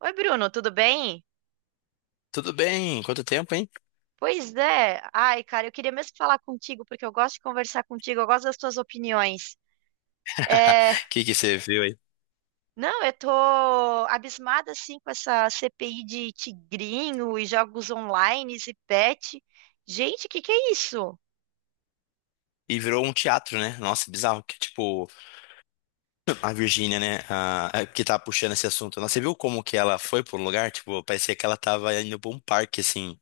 Oi, Bruno, tudo bem? Tudo bem? Quanto tempo, hein? Pois é. Ai, cara, eu queria mesmo falar contigo, porque eu gosto de conversar contigo, eu gosto das tuas opiniões. É, O que que você viu aí? não, eu tô abismada, assim, com essa CPI de tigrinho e jogos online e pet. Gente, o que que é isso? E virou um teatro, né? Nossa, bizarro que tipo a Virgínia, né, que tá puxando esse assunto. Nossa, você viu como que ela foi por um lugar? Tipo, parecia que ela tava indo pra um parque assim,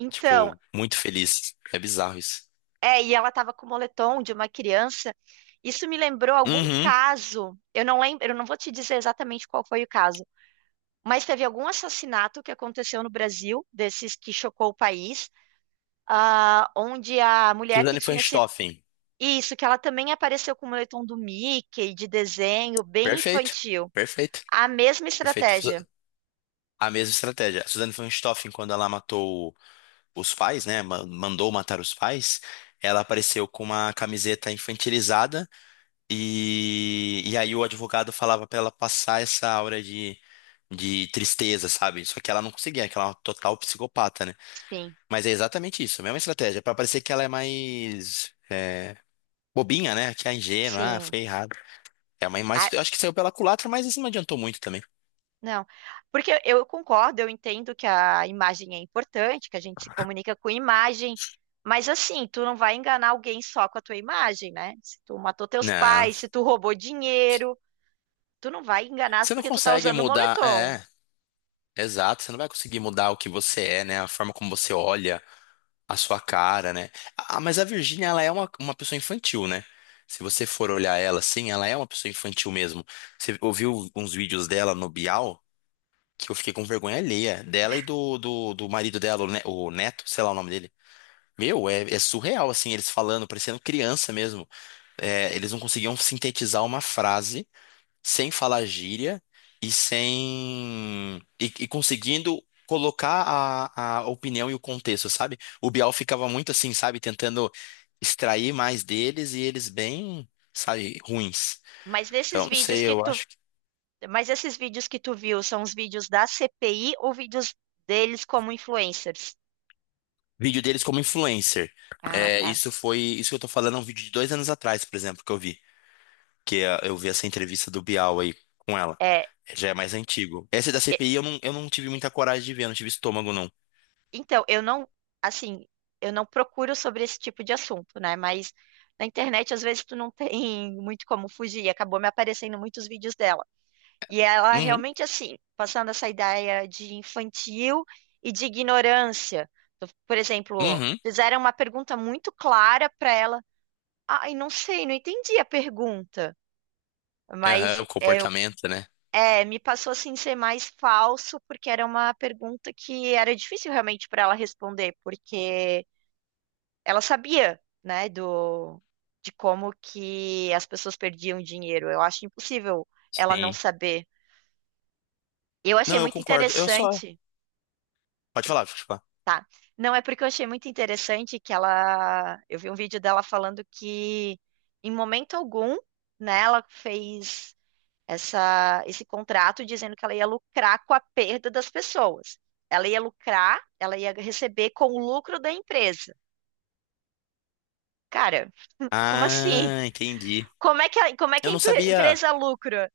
Então, tipo, muito feliz. É bizarro isso. é, e ela tava com o moletom de uma criança. Isso me lembrou algum Uhum. caso. Eu não lembro, eu não vou te dizer exatamente qual foi o caso, mas teve algum assassinato que aconteceu no Brasil, desses que chocou o país, ah, onde a mulher que Suzane von tinha se. Richthofen. Isso, que ela também apareceu com o moletom do Mickey, de desenho, bem Perfeito. infantil. Perfeito. A mesma Perfeito. estratégia. A mesma estratégia. A Suzane von Richthofen, quando ela matou os pais, né, mandou matar os pais, ela apareceu com uma camiseta infantilizada. E aí o advogado falava pra ela passar essa aura de tristeza, sabe? Só que ela não conseguia, que ela é uma total psicopata, né? Sim, Mas é exatamente isso, a mesma estratégia, pra parecer que ela é mais bobinha, né? Que é ingênua, ah, sim. foi errado. É, mas, Ah, mas eu acho que saiu pela culatra, mas isso não adiantou muito também. não. Porque eu concordo, eu entendo que a imagem é importante, que a gente se comunica com imagem, mas assim, tu não vai enganar alguém só com a tua imagem, né? Se tu matou teus Não, pais, se tu roubou dinheiro, tu não vai enganar você não porque tu tá consegue usando mudar, moletom. Exato, você não vai conseguir mudar o que você é, né? A forma como você olha, a sua cara, né? Ah, mas a Virgínia, ela é uma pessoa infantil, né? Se você for olhar ela assim, ela é uma pessoa infantil mesmo. Você ouviu uns vídeos dela no Bial, que eu fiquei com vergonha alheia, dela e do marido dela, o Neto, sei lá o nome dele. Meu, é surreal, assim, eles falando, parecendo criança mesmo. É, eles não conseguiam sintetizar uma frase sem falar gíria e sem e conseguindo colocar a opinião e o contexto, sabe? O Bial ficava muito assim, sabe, tentando extrair mais deles e eles bem, sabe, ruins. Mas nesses Então, não vídeos sei, que eu tu acho que Mas esses vídeos que tu viu são os vídeos da CPI ou vídeos deles como influencers? vídeo deles como influencer. Ah, É, tá. isso foi, isso que eu tô falando é um vídeo de 2 anos atrás, por exemplo, que eu vi, eu vi essa entrevista do Bial aí com ela. É, Já é mais antigo. Essa da e- CPI eu não tive muita coragem de ver, não tive estômago, não. então, eu não, assim, eu não procuro sobre esse tipo de assunto, né? Mas na internet, às vezes, tu não tem muito como fugir. Acabou me aparecendo muitos vídeos dela. E ela Uhum, realmente, assim, passando essa ideia de infantil e de ignorância. Por exemplo, uhum. fizeram uma pergunta muito clara para ela. Ai, não sei, não entendi a pergunta. Mas Aham, o é, eu comportamento, né? É, me passou assim ser mais falso, porque era uma pergunta que era difícil realmente para ela responder, porque ela sabia, né, do de como que as pessoas perdiam dinheiro. Eu acho impossível ela não Sim. saber. Eu achei Não, eu muito concordo. Eu só. interessante, Pode falar, pode falar. tá? Não é porque eu achei muito interessante que ela, eu vi um vídeo dela falando que em momento algum, né, ela fez essa, esse contrato dizendo que ela ia lucrar com a perda das pessoas. Ela ia lucrar, ela ia receber com o lucro da empresa. Cara, como assim? Ah, entendi. Como é que a, como é que Eu a não empre- sabia. empresa lucra?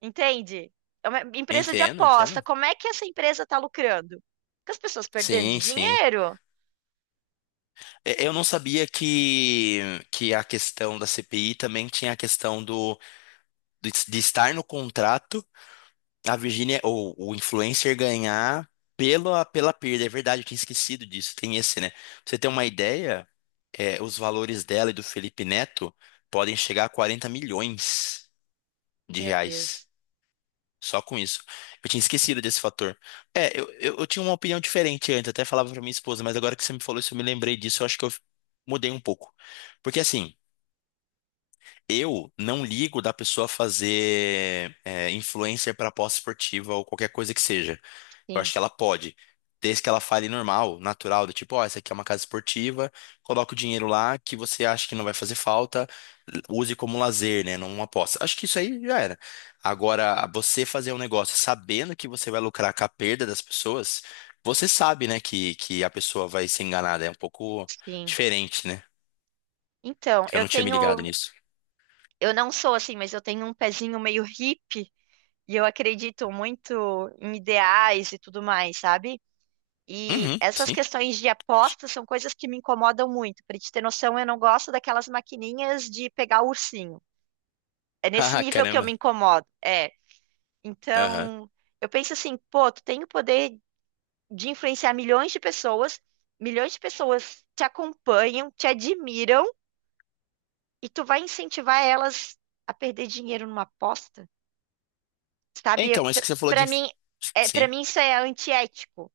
Entende? É uma empresa de Entendo, aposta. entendo. Como é que essa empresa está lucrando? Com as pessoas perdendo Sim, sim. dinheiro? Eu não sabia que a questão da CPI também tinha a questão de estar no contrato, a Virgínia, ou o influencer ganhar pela perda. É verdade, eu tinha esquecido disso. Tem esse, né? Pra você ter uma ideia, os valores dela e do Felipe Neto podem chegar a quarenta milhões de Meu reais. Deus. Só com isso. Eu tinha esquecido desse fator. É, eu tinha uma opinião diferente antes, até falava pra minha esposa, mas agora que você me falou isso, eu me lembrei disso, eu acho que eu mudei um pouco. Porque assim, eu não ligo da pessoa fazer influencer para aposta esportiva ou qualquer coisa que seja. Eu Sim, acho que ela pode, desde que ela fale normal, natural, do tipo, ó, essa aqui é uma casa esportiva, coloca o dinheiro lá que você acha que não vai fazer falta, use como lazer, né? Não uma aposta. Acho que isso aí já era. Agora, você fazer um negócio sabendo que você vai lucrar com a perda das pessoas, você sabe, né, que a pessoa vai ser enganada. É um pouco sim. diferente, né? Então, Eu eu não tinha me ligado tenho, nisso. eu não sou assim, mas eu tenho um pezinho meio hippie e eu acredito muito em ideais e tudo mais, sabe? E Uhum, essas sim. questões de apostas são coisas que me incomodam muito. Para te ter noção, eu não gosto daquelas maquininhas de pegar o ursinho. É nesse Ah, nível que eu me caramba. incomodo. É. Aham. Então, eu penso assim, pô, tu tem o poder de influenciar milhões de pessoas te acompanham, te admiram, e tu vai incentivar elas a perder dinheiro numa aposta, É, sabe? então, mas isso que você falou Para mim, é, para Sim. mim isso é antiético.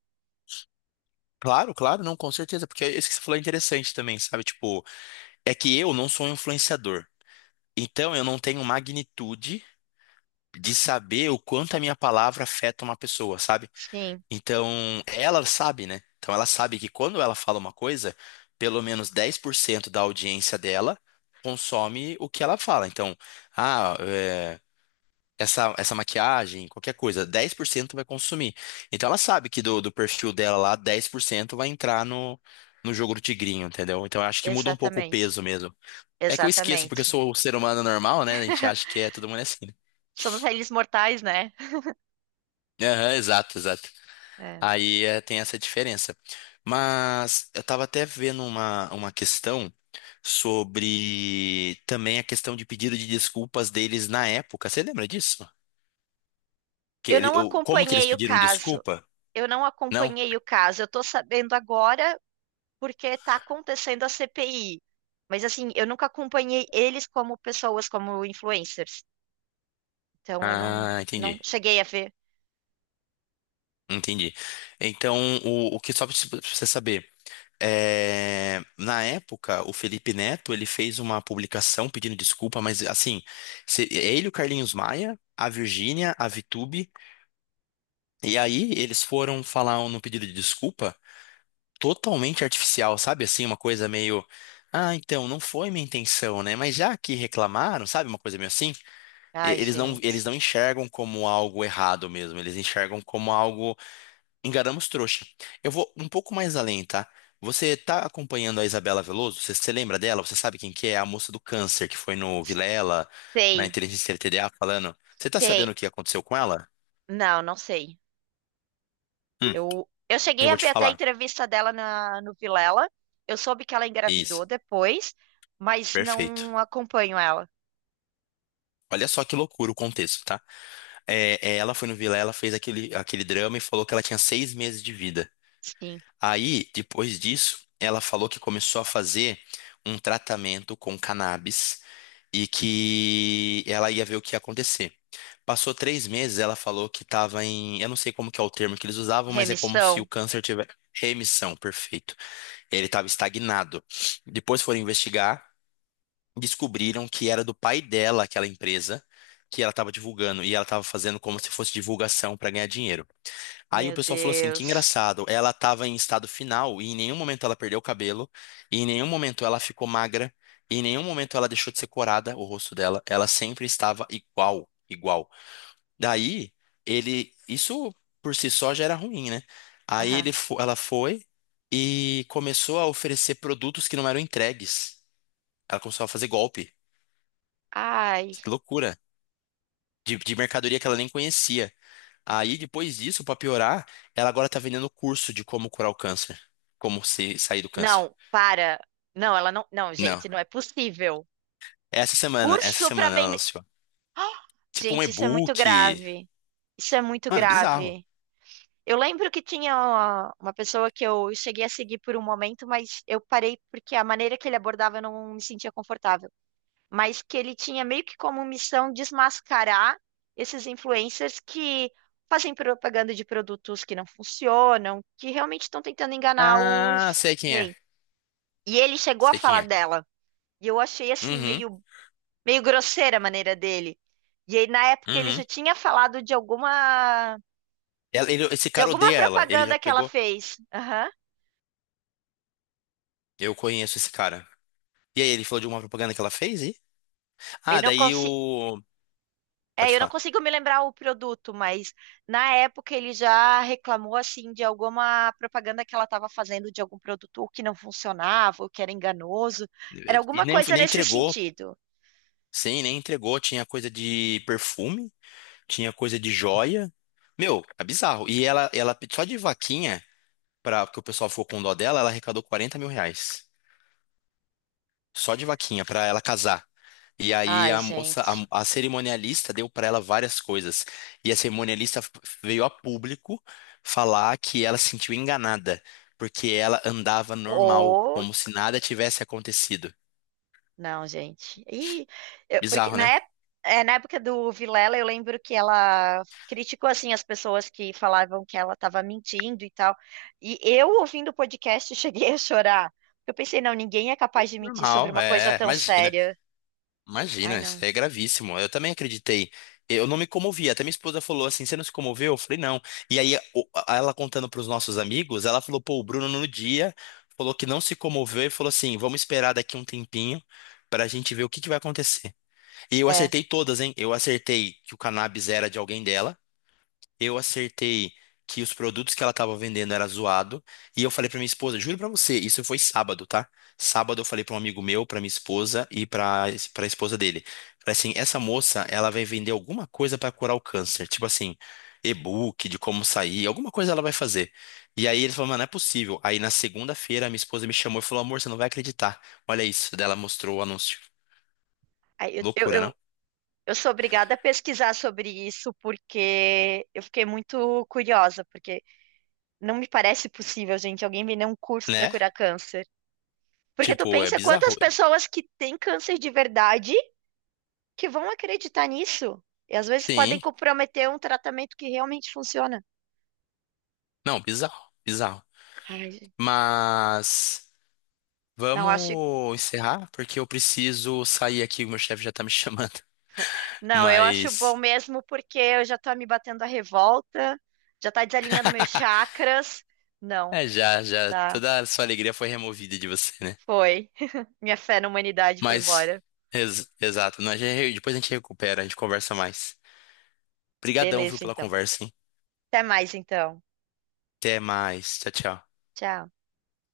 Claro, claro, não, com certeza, porque isso que você falou é interessante também, sabe? Tipo, é que eu não sou um influenciador. Então eu não tenho magnitude de saber o quanto a minha palavra afeta uma pessoa, sabe? Sim, Então ela sabe, né? Então ela sabe que quando ela fala uma coisa, pelo menos 10% da audiência dela consome o que ela fala. Então, ah, essa maquiagem, qualquer coisa, 10% vai consumir. Então ela sabe que do perfil dela lá, 10% vai entrar no jogo do tigrinho, entendeu? Então eu acho que muda um pouco o exatamente. peso mesmo. É que eu esqueço, porque eu Exatamente. sou um ser humano normal, né? A gente acha que é todo mundo é assim, né? Somos réis mortais, né? Aham, exato, exato. É. Aí tem essa diferença. Mas eu tava até vendo uma questão sobre também a questão de pedido de desculpas deles na época. Você lembra disso? Que Eu não como que eles acompanhei o pediram caso. desculpa? Eu não Não? acompanhei o caso. Eu tô sabendo agora porque tá acontecendo a CPI. Mas assim, eu nunca acompanhei eles como pessoas, como influencers. Então eu não, Ah, não entendi. cheguei a ver. Entendi. Então, o que só pra você saber, na época, o Felipe Neto, ele fez uma publicação pedindo desculpa, mas assim, ele, o Carlinhos Maia, a Virgínia, a Vitube, e aí eles foram falar no pedido de desculpa totalmente artificial, sabe? Assim, uma coisa meio, ah, então, não foi minha intenção, né? Mas já que reclamaram, sabe? Uma coisa meio assim, Ai, eles não, eles gente. não enxergam como algo errado mesmo, eles enxergam como algo. Enganamos trouxa. Eu vou um pouco mais além, tá? Você tá acompanhando a Isabela Veloso? Você lembra dela? Você sabe quem que é? A moça do câncer que foi no Vilela, na Sei, Inteligência LTDA falando. Você tá sabendo sei. o que aconteceu com ela? Não, não sei. Hum, Eu cheguei eu a vou te ver até a falar. entrevista dela na, no Vilela. Eu soube que ela Isso, engravidou depois, mas não perfeito. acompanho ela. Olha só que loucura o contexto, tá? Ela foi no Vilela, fez aquele drama e falou que ela tinha 6 meses de vida. Sim, Aí, depois disso, ela falou que começou a fazer um tratamento com cannabis e que ela ia ver o que ia acontecer. Passou 3 meses, ela falou que estava em. Eu não sei como que é o termo que eles usavam, mas é como se o remissão. câncer tivesse remissão, perfeito. Ele estava estagnado. Depois foram investigar, descobriram que era do pai dela aquela empresa que ela estava divulgando, e ela estava fazendo como se fosse divulgação para ganhar dinheiro. Aí o Meu pessoal falou assim, que Deus. engraçado, ela estava em estado final e em nenhum momento ela perdeu o cabelo, e em nenhum momento ela ficou magra, e em nenhum momento ela deixou de ser corada, o rosto dela, ela sempre estava igual, igual. Daí, isso por si só já era ruim, né? Aí Aham. Ela foi e começou a oferecer produtos que não eram entregues. Ela começou a fazer golpe. Ai. Que loucura. De mercadoria que ela nem conhecia. Aí, depois disso, pra piorar, ela agora tá vendendo curso de como curar o câncer. Como se sair do câncer. Não, para. Não, ela não. Não, Não. gente, não é possível. Essa semana, essa Curso para semana ela vender. lançou. Tipo um Gente, isso é muito e-book. grave. Isso é muito Mano, é bizarro. grave. Eu lembro que tinha uma pessoa que eu cheguei a seguir por um momento, mas eu parei porque a maneira que ele abordava eu não me sentia confortável, mas que ele tinha meio que como missão desmascarar esses influencers que fazem propaganda de produtos que não funcionam, que realmente estão tentando enganar Ah, os sei quem é. clientes. E ele chegou a Sei quem falar é. dela, e eu achei assim Uhum, meio grosseira a maneira dele. E aí na época ele uhum. já tinha falado Esse de cara alguma odeia ela. Ele já propaganda que ela pegou. fez. Aham. Eu conheço esse cara. E aí, ele falou de uma propaganda que ela fez e... Eu Ah, não daí consi o... Pode É, eu não falar. consigo me lembrar o produto, mas na época ele já reclamou assim de alguma propaganda que ela estava fazendo de algum produto que não funcionava, ou que era enganoso. Era E alguma nem, coisa nem nesse entregou. sentido. Sim, nem entregou. Tinha coisa de perfume. Tinha coisa de joia. Meu, é bizarro. E ela só de vaquinha, porque o pessoal ficou com dó dela, ela arrecadou R$ 40 mil. Só de vaquinha, pra ela casar. E aí Ai, a moça, gente. a cerimonialista deu pra ela várias coisas. E a cerimonialista veio a público falar que ela se sentiu enganada, porque ela andava normal, como se nada tivesse acontecido. Não, gente. E porque Bizarro, né? Na época do Vilela, eu lembro que ela criticou assim as pessoas que falavam que ela estava mentindo e tal. E eu ouvindo o podcast cheguei a chorar. Eu pensei, não, ninguém é capaz de mentir sobre Normal, uma coisa tão imagina. séria. Ai, Imagina, isso não. é gravíssimo. Eu também acreditei. Eu não me comovi. Até minha esposa falou assim: você não se comoveu? Eu falei, não. E aí, ela contando para os nossos amigos, ela falou: pô, o Bruno no dia falou que não se comoveu e falou assim: vamos esperar daqui um tempinho para a gente ver o que que vai acontecer. E eu É. acertei todas, hein? Eu acertei que o cannabis era de alguém dela. Eu acertei que os produtos que ela estava vendendo era zoado. E eu falei pra minha esposa, juro pra você, isso foi sábado, tá? Sábado eu falei pra um amigo meu, pra minha esposa e pra para esposa dele. Falei assim, essa moça, ela vai vender alguma coisa pra curar o câncer, tipo assim, e-book de como sair, alguma coisa ela vai fazer. E aí ele falou, mano, não é possível. Aí na segunda-feira minha esposa me chamou e falou, amor, você não vai acreditar. Olha isso. Daí ela mostrou o anúncio. Aí Loucura, não? Eu sou obrigada a pesquisar sobre isso porque eu fiquei muito curiosa, porque não me parece possível, gente, alguém vender um curso para Né? curar câncer. Porque tu Tipo, é pensa quantas bizarro. pessoas que têm câncer de verdade que vão acreditar nisso. E às vezes podem Sim. comprometer um tratamento que realmente funciona. Não, bizarro. Bizarro. Ai, gente, Mas não acho, vamos encerrar, porque eu preciso sair aqui, o meu chefe já tá me chamando. não, eu acho bom Mas mesmo porque eu já tá me batendo a revolta, já tá desalinhando meus chakras. Não, já, já, tá. toda a sua alegria foi removida de você, né? Foi. Minha fé na humanidade foi Mas, embora. exato, nós já, depois a gente recupera, a gente conversa mais. Obrigadão, viu, Beleza, pela então. conversa, hein? Até mais, então. Até mais, tchau, tchau. Tchau.